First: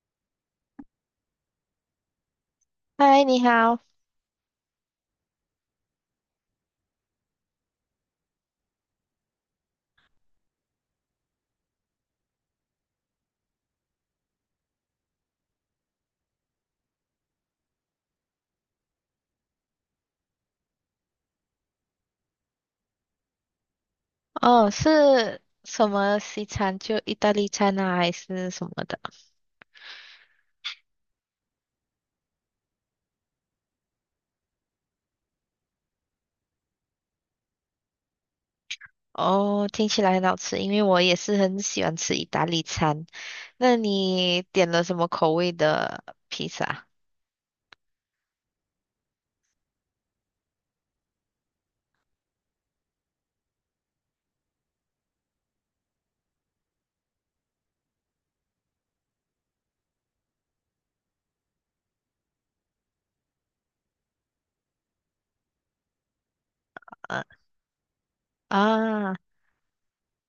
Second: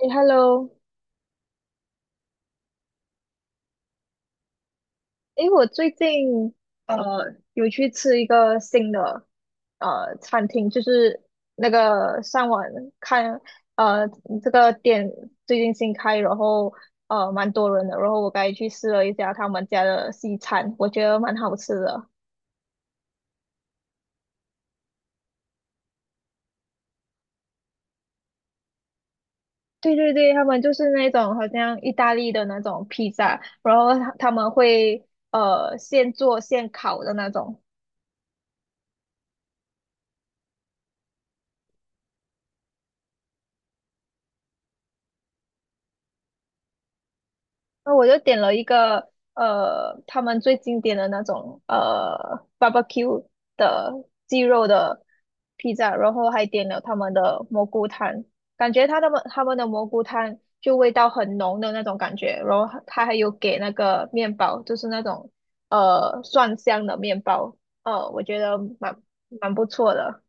诶 h e l l o 嗨，你好。诶，我最近呃有去吃一个新的餐厅，就是那个上网看呃这个店最近新开，然后蛮多人的，然后我刚才去试了一下他们家的西餐，我觉得蛮好吃的。哦，是什么西餐？就意大利餐啊，还是什么的？对对对，他们就是那种好像意大利的那种披萨，然后他们会现做现烤的那种。哦，听起来很好吃，因为我也是很喜欢吃意大利餐。那你点了什么口味的披萨？那我就点了一个他们最经典的那种barbecue 的鸡肉的披萨，然后还点了他们的蘑菇汤，感觉他们的蘑菇汤就味道很浓的那种感觉，然后他还有给那个面包，就是那种蒜香的面嗯包，我觉得蛮啊，蛮不错的。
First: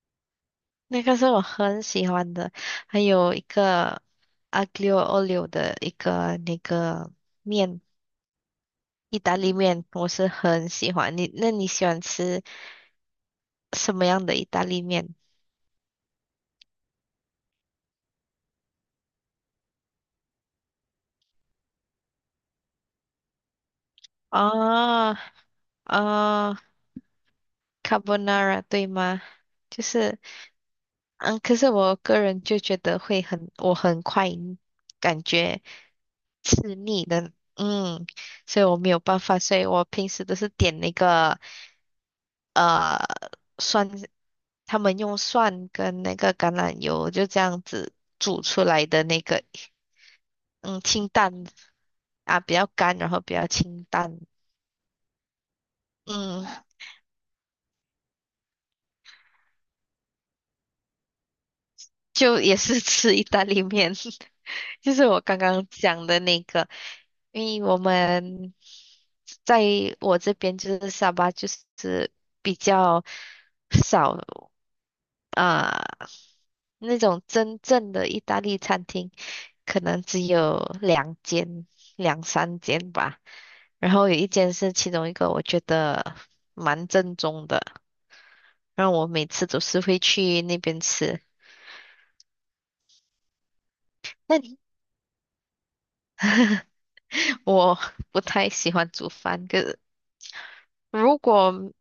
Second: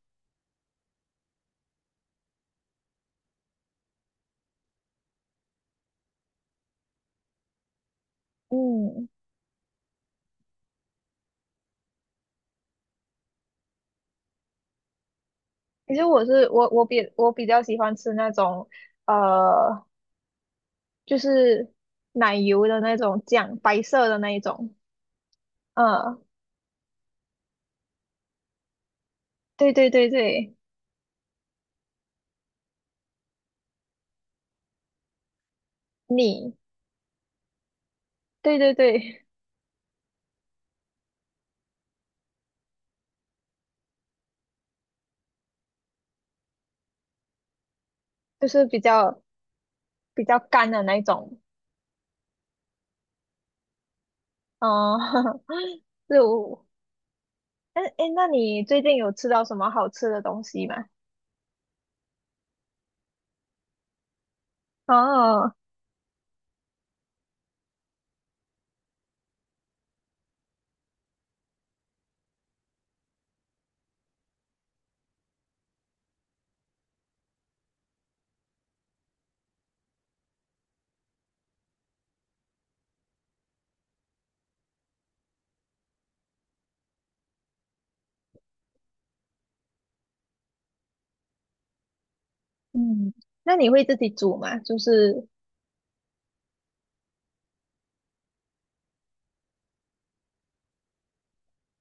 那个是我很喜欢的，还有一个 aglio olio 的一个那个面，嗯，意大利面，我是很喜欢。那你喜欢吃什么样的意大利面？其实我是我我比我比较喜欢吃那种。呃就是奶油的那种酱，白色的那一种。啊嗯，啊。哦 carbonara 对吗？对就对对是，对，可是我个人就觉得会很，我很快感觉你，吃腻的，对所以对我没有办对，法，所以我平时都是点那个呃蒜，他们用蒜跟那个橄榄油就这样子煮就出是比来的那较个，比较干嗯，的那一清淡种。啊，比较干，然后比较清淡，嗯，嗯，就，哎哎，诶那你最近有吃到什么好吃的东西吗？就也是吃意大利面，就是我刚哦，刚讲的那个，因为我们在我这边就是沙巴，就是比较少啊、那种真正的意大利餐厅，可能只有两间、两三间吧。然后有一间是其中一个，我觉得蛮正宗的，然后我每次都是会去那边吃。嗯，那你会自己煮那你？吗？就是，我不太喜欢煮饭，可是如果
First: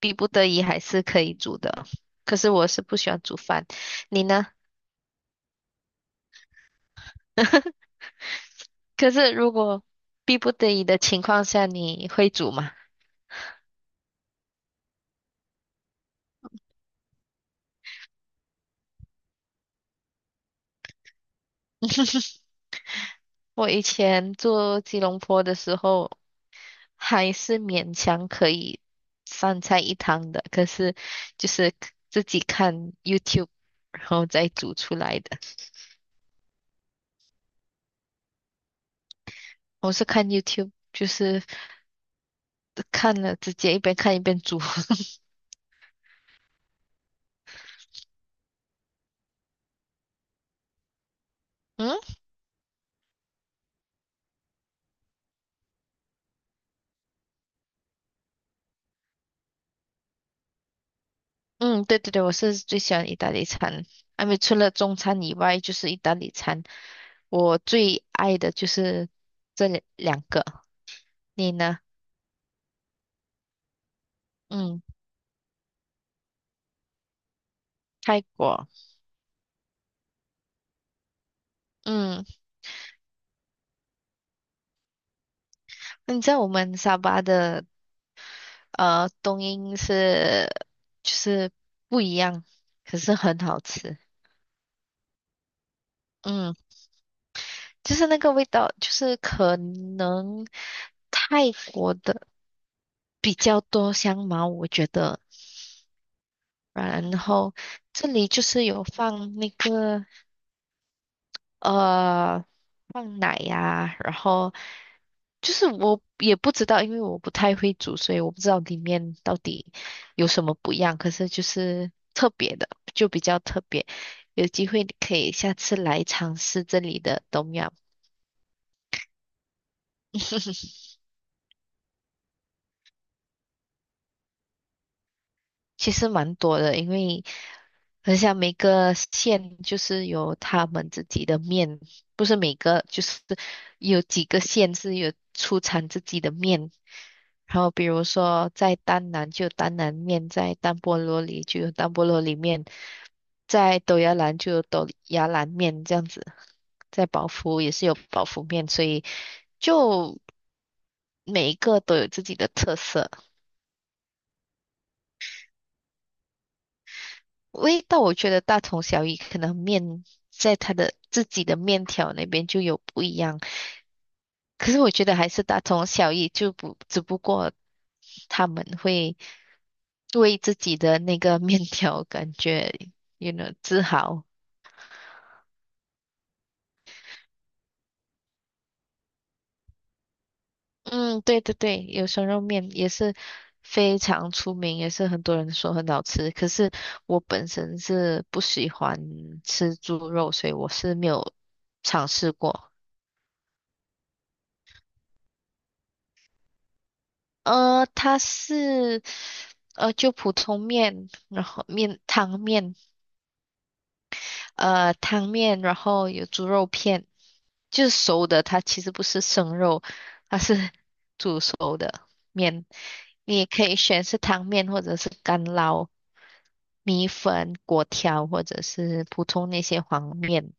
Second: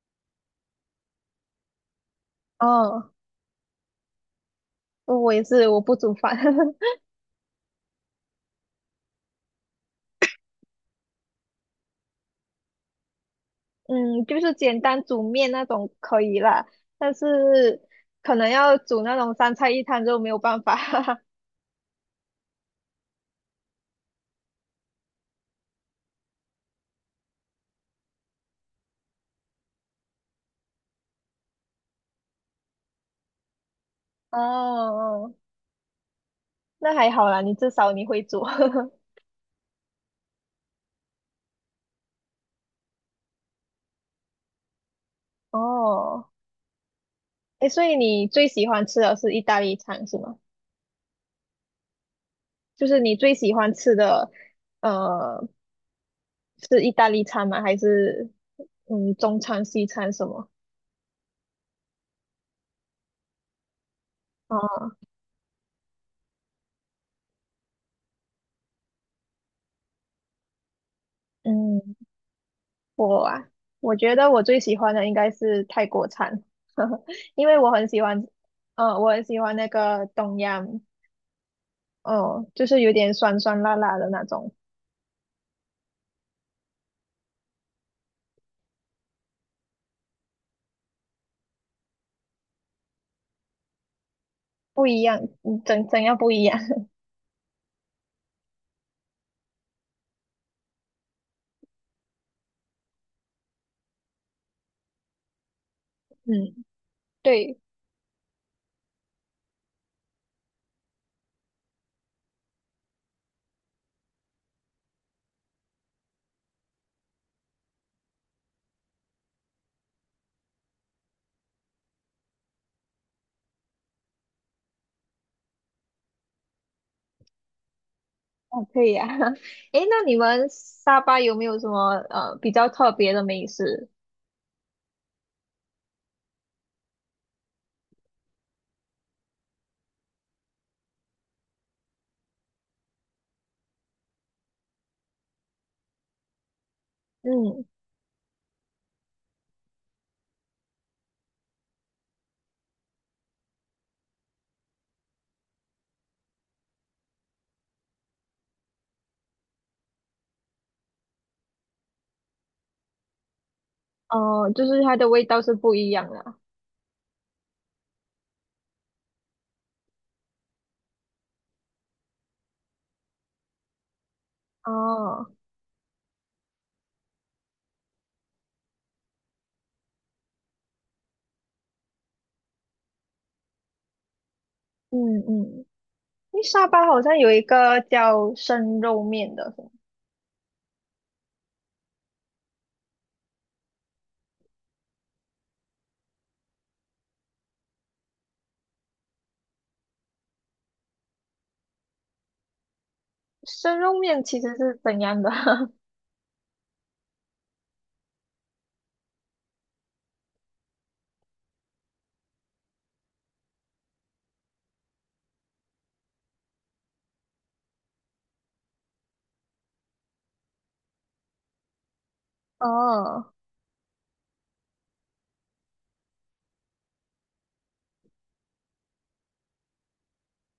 逼不得已还是可以煮的。可是我是不喜哦，欢煮饭，你呢？我也是，我不煮饭。可是如果逼不得已的情况下，你会煮吗？嗯，就是简单煮面那种可以啦，但是可能要煮那种三菜一汤就没有办法。我以前做吉隆坡的时候，还是勉强可以三菜一汤的，可是就是自己看 YouTube，然后哦再煮出来哦，哦的。那还好啦，至少你会做。我是看 YouTube，就是看了直接一边看一边煮。哦，哎，所以你最喜欢吃的是意大利餐是吗？嗯。就是你最喜欢吃的，呃，是意大利餐吗？还是嗯中餐、西餐什么？嗯，对对对，我是最喜欢意大利餐，因为除了哦，中餐以外，就是意大利餐。我最爱的就是这两个，你呢？嗯，我啊，我觉得我最喜嗯，欢的应该是泰国餐。因为我很喜泰欢，国，我很喜欢那个东洋，嗯，哦，就是有点酸酸辣辣的那种。那你知道我们沙巴的冬阴是就是不一样，可是很好吃。不一样，嗯怎样不一嗯，样？就是那个味道，就是可能泰国的比较多香茅，我觉得。嗯，然后对。这里就是有放呃奶呀、然后就是我也不知道，因为我不太会煮，所以我不知道里面到底有什么不一样。可是就是特别的，就比较特别，有机会你可以下次来尝试这里的东阳。哦，可以啊。诶，那你们沙巴有没有什么比较特别的美食？其实蛮多的，因为很像每个县就是有他们自己的面，不是每个就是有几个县是有出产自己的面。然嗯，后比如说在丹南就有丹南面，在丹波罗里就有丹波罗里面，在斗芽兰就有斗芽兰面这样子，在宝福也是有宝福面，所以就每一个都有自己的特色。哦，就是它的味道是不一样的。味道我觉得大同小异，可能面在它的自己的面条那边就有不一样，可是我觉得还哦，是大同小异，就不只不过他们会为自己的那个面条感觉自豪。嗯嗯，因为沙巴好像有一个叫生肉面的。嗯，对对对，有生肉面也是非常出名，也是很多人说很好吃。可是我本身是不喜欢吃猪肉，所以我是没有尝试过。生肉面其实是怎样的？它是就普通面，然后面汤面，汤面，然后有猪肉片，就是熟的，它其实不是生肉，它是煮熟的面。哦，你也可以选是汤面或者是干捞米粉、粿条，或者是普通那些黄面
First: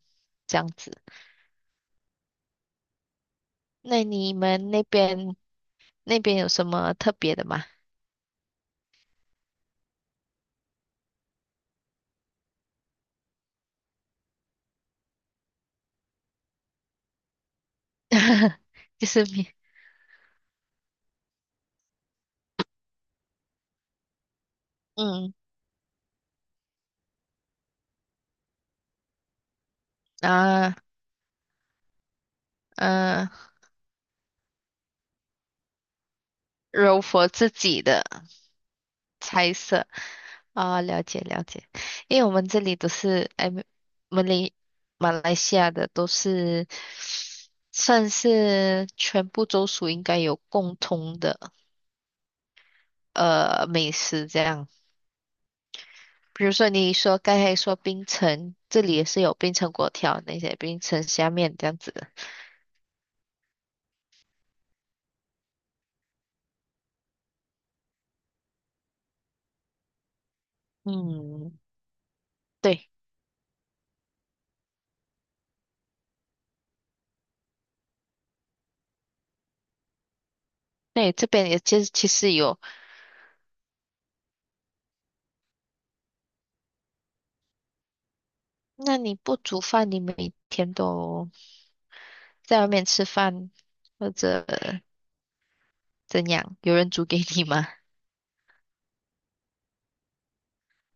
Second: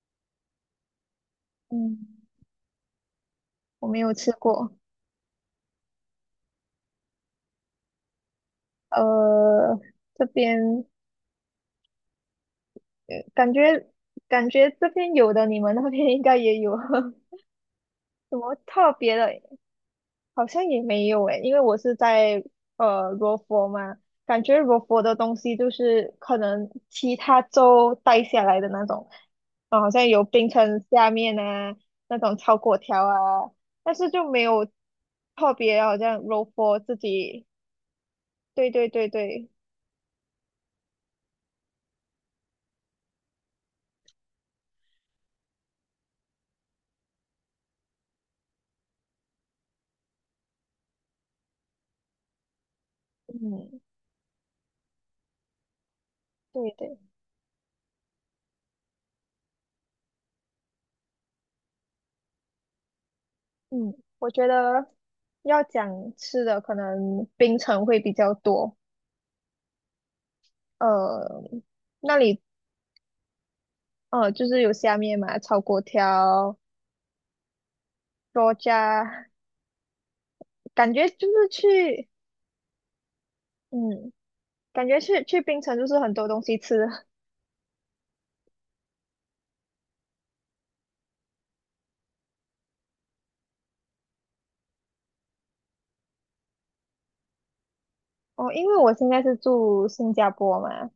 这样子。嗯，我没那有吃你们过。那边有什么特别的吗？呃，这边感觉感觉这边有的，你们那边应该也有。 什么 特就别是的？面，好像也没有诶，因为我是在罗佛嘛，感觉罗佛的嗯东西就是可能其他州带下来的那种，啊，好像有冰啊。城下面啊那种炒粿条嗯，啊，但是就没有特别，好像罗佛自柔佛己，自己的对对对对，猜测啊，了解了解，因为我们这里都是哎，们来马来西亚的都是算是全部州属应该有共通的嗯，美食这样，比如说对你对，说刚才说槟城，这里也是有槟城粿条那些槟城虾面这样子的，嗯，我觉得要讲吃的，可能冰城会比较多。呃，嗯，那里对，就是有下面嘛，炒粿条。多加，感觉对，这就是边也其实其去，实有，嗯，感觉去槟城就是很多东西吃。那你不煮饭，你每天都在外面吃饭或者怎样，有人煮给你吗？哦，因为我现在是住新加坡嘛。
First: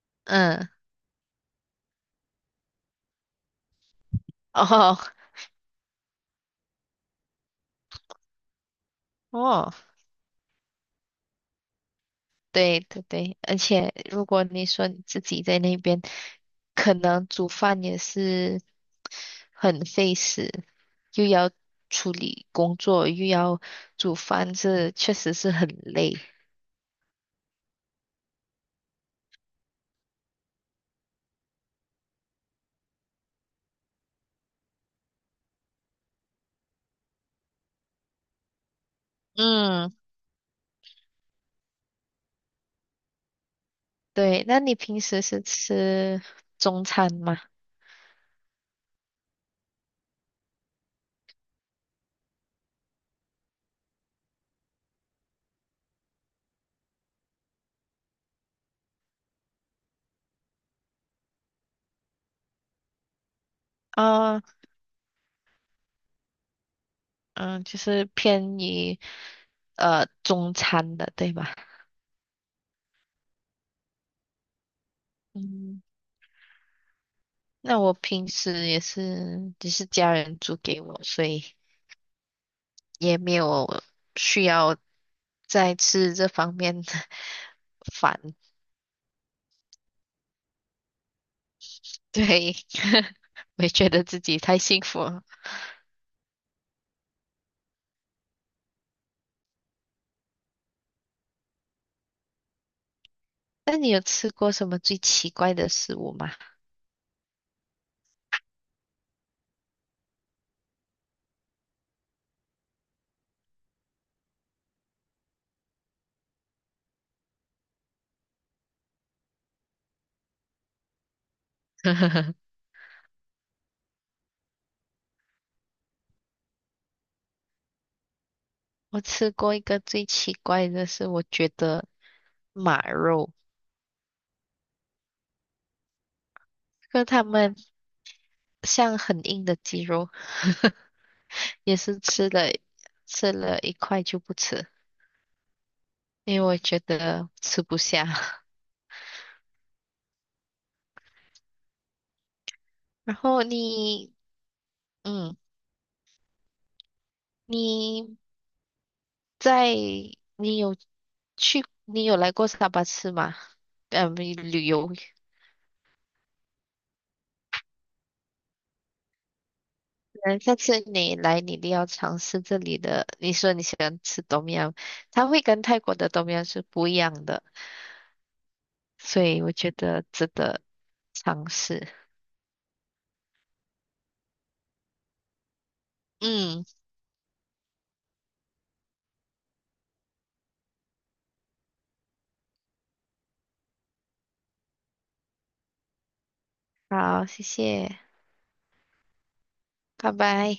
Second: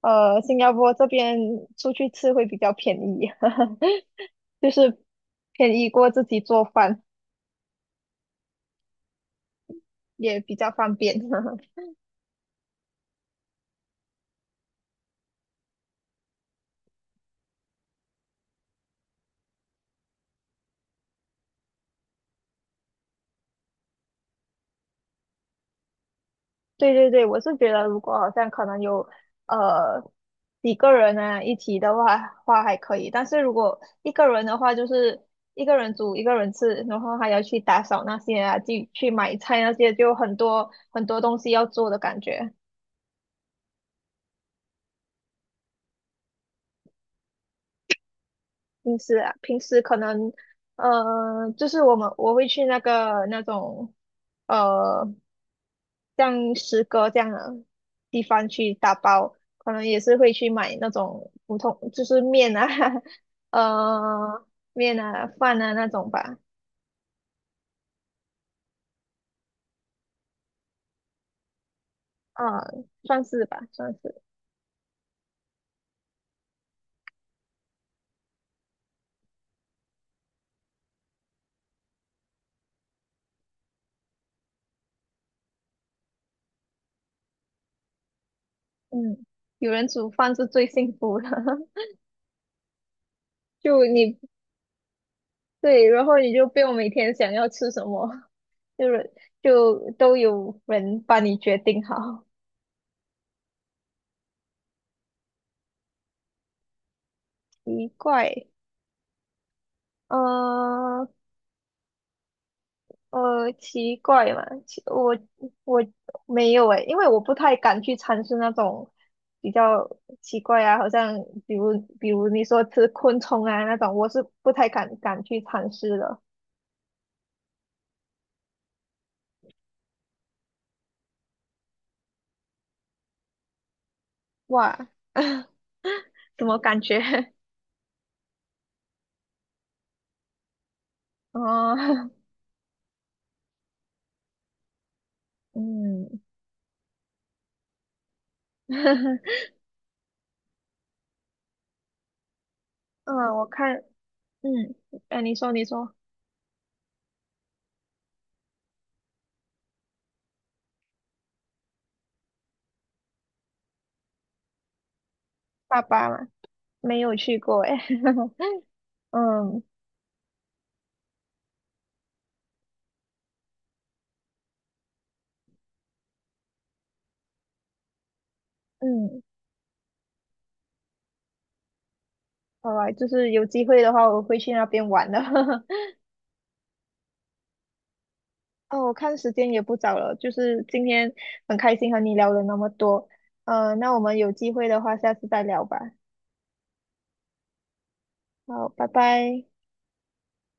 新嗯，加坡这边出去吃会比较便宜，就哦是便宜过自己做饭，哦，也比较方便。对对对，而且如果你说你自己在那边，可能煮饭也是很费时，又要处理工作，又要煮饭，这确实是很累。对对对，我是觉得如果好像可能有呃几个人啊一起的话还可以，但是如果一个人的话，就是一个人煮一个人吃，然后还要去打扫那些啊，去买菜那嗯，些，就很多东西要做的感觉。对，那你平时是吃中餐吗？平时啊，平时可能就是我会去那个那种。呃像诗歌这样的地方去打包，可能也是会去买那种普通，就是面啊，啊，呃，面啊、饭啊那种吧，嗯，就是偏于中餐的，对吧？啊，算是吧，算是，嗯，那我平时也是，只是家人煮给我，所以也没有需要再吃这方面的 饭。嗯，有人煮饭是最幸福的。对，我也就觉得你自己太幸福了。对，然后你就不用每天想要吃什么，就是就都有人帮你决定好。那你有吃过什么最奇怪的食物吗？奇怪。呃，奇怪嘛，我没有诶，因为我不太敢去尝试那种比较奇怪啊，好像比如比如你 说吃昆虫啊那种，我是不太敢去尝试的。我吃过一个最奇怪的是，我觉得马肉，哇，怎么感觉？就他 们像很硬的鸡肉，哦，也是吃了一块就不吃，嗯，因为我觉得吃不下。嗯，然后我看，嗯，哎，你嗯，说你说，你在，你有你有来过沙巴吃吗？旅游。爸爸嘛，没有去过诶，嗯嗯，下次你来，你一定要尝试这里的。你说你喜欢吃 tom yum，它会跟泰国的 TO 是不一样的，嗯，所以我觉得值得尝试。好吧，就是有机会的话，我会去那边玩的。嗯，哦，我看时间也不早了，就是今天很开心和你聊了那么多，那我们有机会的话，下次再聊吧。好，谢谢，好，拜拜。拜拜。